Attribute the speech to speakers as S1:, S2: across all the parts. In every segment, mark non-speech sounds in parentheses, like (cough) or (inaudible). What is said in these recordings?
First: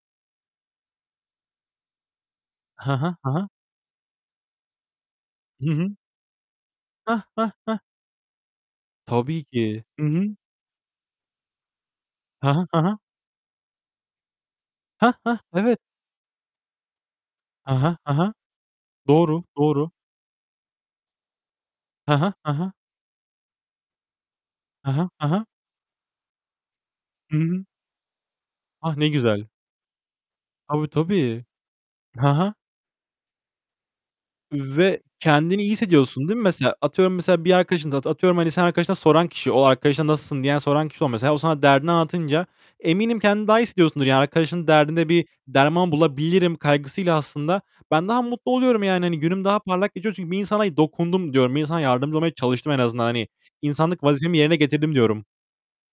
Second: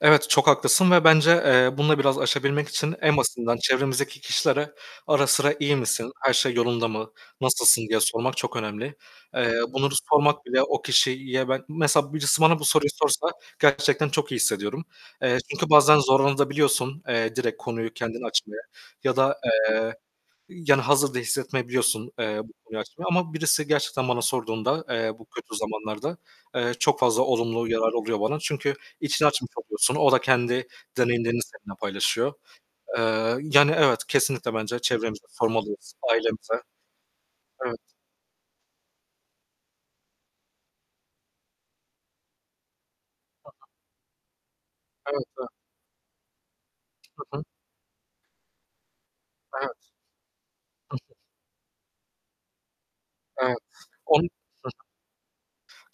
S1: Evet, çok haklısın ve bence, eee, bunu da biraz aşabilmek
S2: Hı
S1: için
S2: hı.
S1: en
S2: Hı hı.
S1: basitinden çevremizdeki kişilere, ara sıra
S2: Hı
S1: "İyi
S2: hı.
S1: misin? Her şey yolunda mı?
S2: Heh, heh, heh.
S1: Nasılsın?" diye sormak çok önemli.
S2: Tabii
S1: Eee,
S2: ki.
S1: bunları
S2: Hı hı.
S1: sormak bile o kişiyi ben mesela birisi
S2: Hı
S1: bana bu
S2: hı. Hı
S1: soruyu
S2: hı.
S1: sorsa gerçekten çok iyi hissediyorum.
S2: Heh, heh.
S1: Eee, çünkü
S2: Evet.
S1: bazen zorlanabiliyorsun da eee, direkt
S2: Hı
S1: konuyu
S2: hı. Hı
S1: kendin
S2: hı.
S1: açmayı ya da,
S2: Doğru, doğru.
S1: eee, yani hazır da hissetmeyebiliyorsun,
S2: Hı hı.
S1: eee,
S2: Hı
S1: bu
S2: hı.
S1: konuyu açmayı ama birisi gerçekten bana sorduğunda,
S2: Hı hı.
S1: eee, bu
S2: Hı hı.
S1: kötü zamanlarda, eee, çok fazla
S2: Hı hı.
S1: olumlu yararı oluyor bana çünkü
S2: Ah, ne
S1: içini
S2: güzel.
S1: açmış oluyorsun. O da kendi
S2: Tabii
S1: deneyimlerini
S2: tabii.
S1: seninle
S2: Hı
S1: paylaşıyor.
S2: hı.
S1: Eee, yani evet, kesinlikle bence
S2: Ve
S1: çevremize
S2: kendini iyi
S1: sormalıyız,
S2: hissediyorsun değil mi
S1: ailemize.
S2: mesela? Atıyorum mesela bir
S1: Evet.
S2: arkadaşına, atıyorum hani senin arkadaşına soran, o arkadaşına "Nasılsın?" diyen soran kişi ol mesela. O sana derdini anlatınca, eminim kendini daha
S1: (unintelligible)
S2: hissediyorsundur. Yani arkadaşın derdinde bir
S1: (unintelligible)
S2: derman bulabilirim kaygısıyla
S1: Hı hı.
S2: aslında ben daha mutlu oluyorum. Yani hani günüm daha
S1: Evet.
S2: parlak geçiyor. Çünkü "Bir insana
S1: Hı hı.
S2: dokundum." diyorum. Bir insana yardımcı olmaya çalıştım en azından. Hani
S1: Evet,
S2: insanlık
S1: onun
S2: vazifemi yerine
S1: Hı hı.
S2: getirdim diyorum.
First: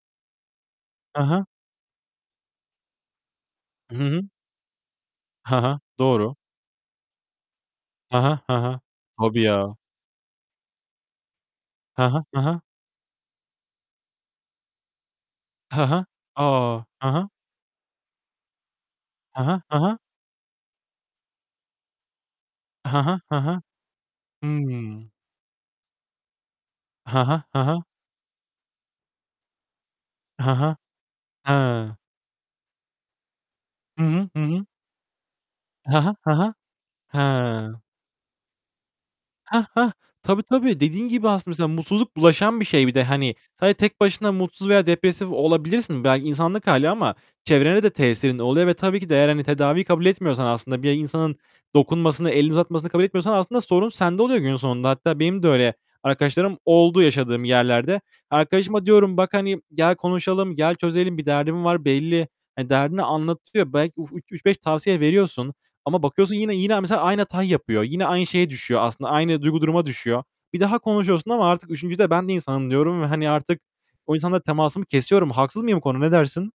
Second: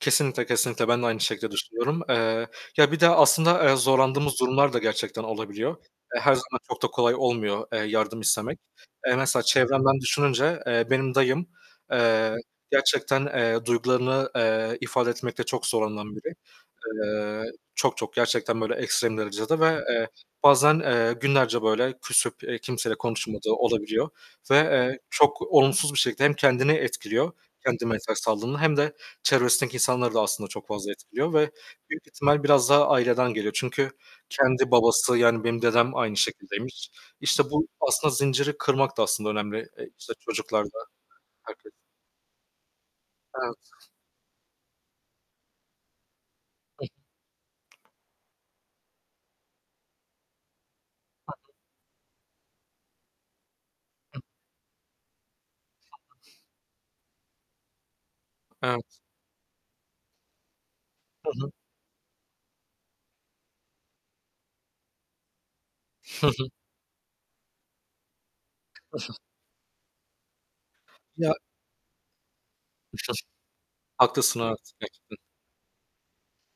S1: Kesinlikle kesinlikle, ben de aynı
S2: Hı hı.
S1: şekilde düşünüyorum. Eee, ya bir de aslında, eee,
S2: Hı hı.
S1: zorlandığımız durumlar da gerçekten
S2: Hı
S1: olabiliyor.
S2: hı.
S1: Eee, her
S2: Doğru.
S1: zaman çok da kolay olmuyor, eee,
S2: Hı
S1: yardım
S2: hı. Hı
S1: istemek.
S2: hı.
S1: Eee,
S2: Tabii
S1: mesela
S2: ya.
S1: çevremden düşününce, eee, benim dayım,
S2: Hı hı.
S1: eee,
S2: Hı hı.
S1: gerçekten, eee, duygularını, eee, ifade etmekte çok
S2: Hı hı.
S1: zorlanan biri.
S2: A! Hı hı.
S1: Eee, çok çok gerçekten böyle ekstrem
S2: Hı
S1: derecede
S2: hı. Hı
S1: ve
S2: hı.
S1: bazen, eee, günlerce böyle küsüp, eee, kimseyle
S2: Hı hı. Hı
S1: konuşmadığı
S2: hı.
S1: olabiliyor ve, eee,
S2: Hı.
S1: çok olumsuz bir şekilde hem kendini
S2: Hı
S1: etkiliyor
S2: hı. Hı hı.
S1: kendine ters kaldığında, hem de çevresindeki insanları da aslında
S2: Hı
S1: çok
S2: hı.
S1: fazla etkiliyor ve
S2: He.
S1: büyük ihtimal biraz daha aileden geliyor çünkü
S2: Hı hı. Hı hı.
S1: kendi babası, yani benim dedem
S2: He he.
S1: aynı
S2: He he.
S1: şekildeymiş.
S2: He.
S1: İşte bu aslında zinciri kırmak da aslında
S2: Heh,
S1: önemli
S2: heh,
S1: işte
S2: tabii
S1: çocuklar da
S2: tabii. Dediğin gibi aslında mesela
S1: herkes.
S2: mutsuzluk bulaşan bir şey bir de. Hani sadece
S1: Evet.
S2: tek başına mutsuz veya depresif olabilirsin. Belki insanlık hâli ama çevrene de tesirin oluyor ve tabii ki de eğer hani tedaviyi kabul etmiyorsan aslında bir
S1: Hı
S2: insanın
S1: hı.
S2: dokunmasını, elini uzatmasını kabul etmiyorsan aslında sorun sende oluyor günün sonunda. Hatta benim de öyle arkadaşlarım oldu yaşadığım yerlerde. Arkadaşıma
S1: Evet.
S2: diyorum; "Bak, hani, gel konuşalım, gel çözelim. Bir
S1: Hı hı.
S2: derdin var belli." Hani derdini anlatıyor, belki ü üç beş tavsiye veriyorsun Ama
S1: Hı
S2: bakıyorsun
S1: hı.
S2: yine yine, mesela aynı hatayı yapıyor. Yine aynı şeye düşüyor aslında,
S1: (giggles)
S2: aynı duygu duruma düşüyor. Bir daha konuşuyorsun
S1: Ya
S2: ama artık 3'üncüde "Ben de insanım." diyorum ve
S1: (giggles)
S2: hani artık o
S1: Haklısın
S2: insanla temasımı
S1: evet. (unintelligible)
S2: kesiyorum. Haksız mıyım bu konuda? Ne dersin?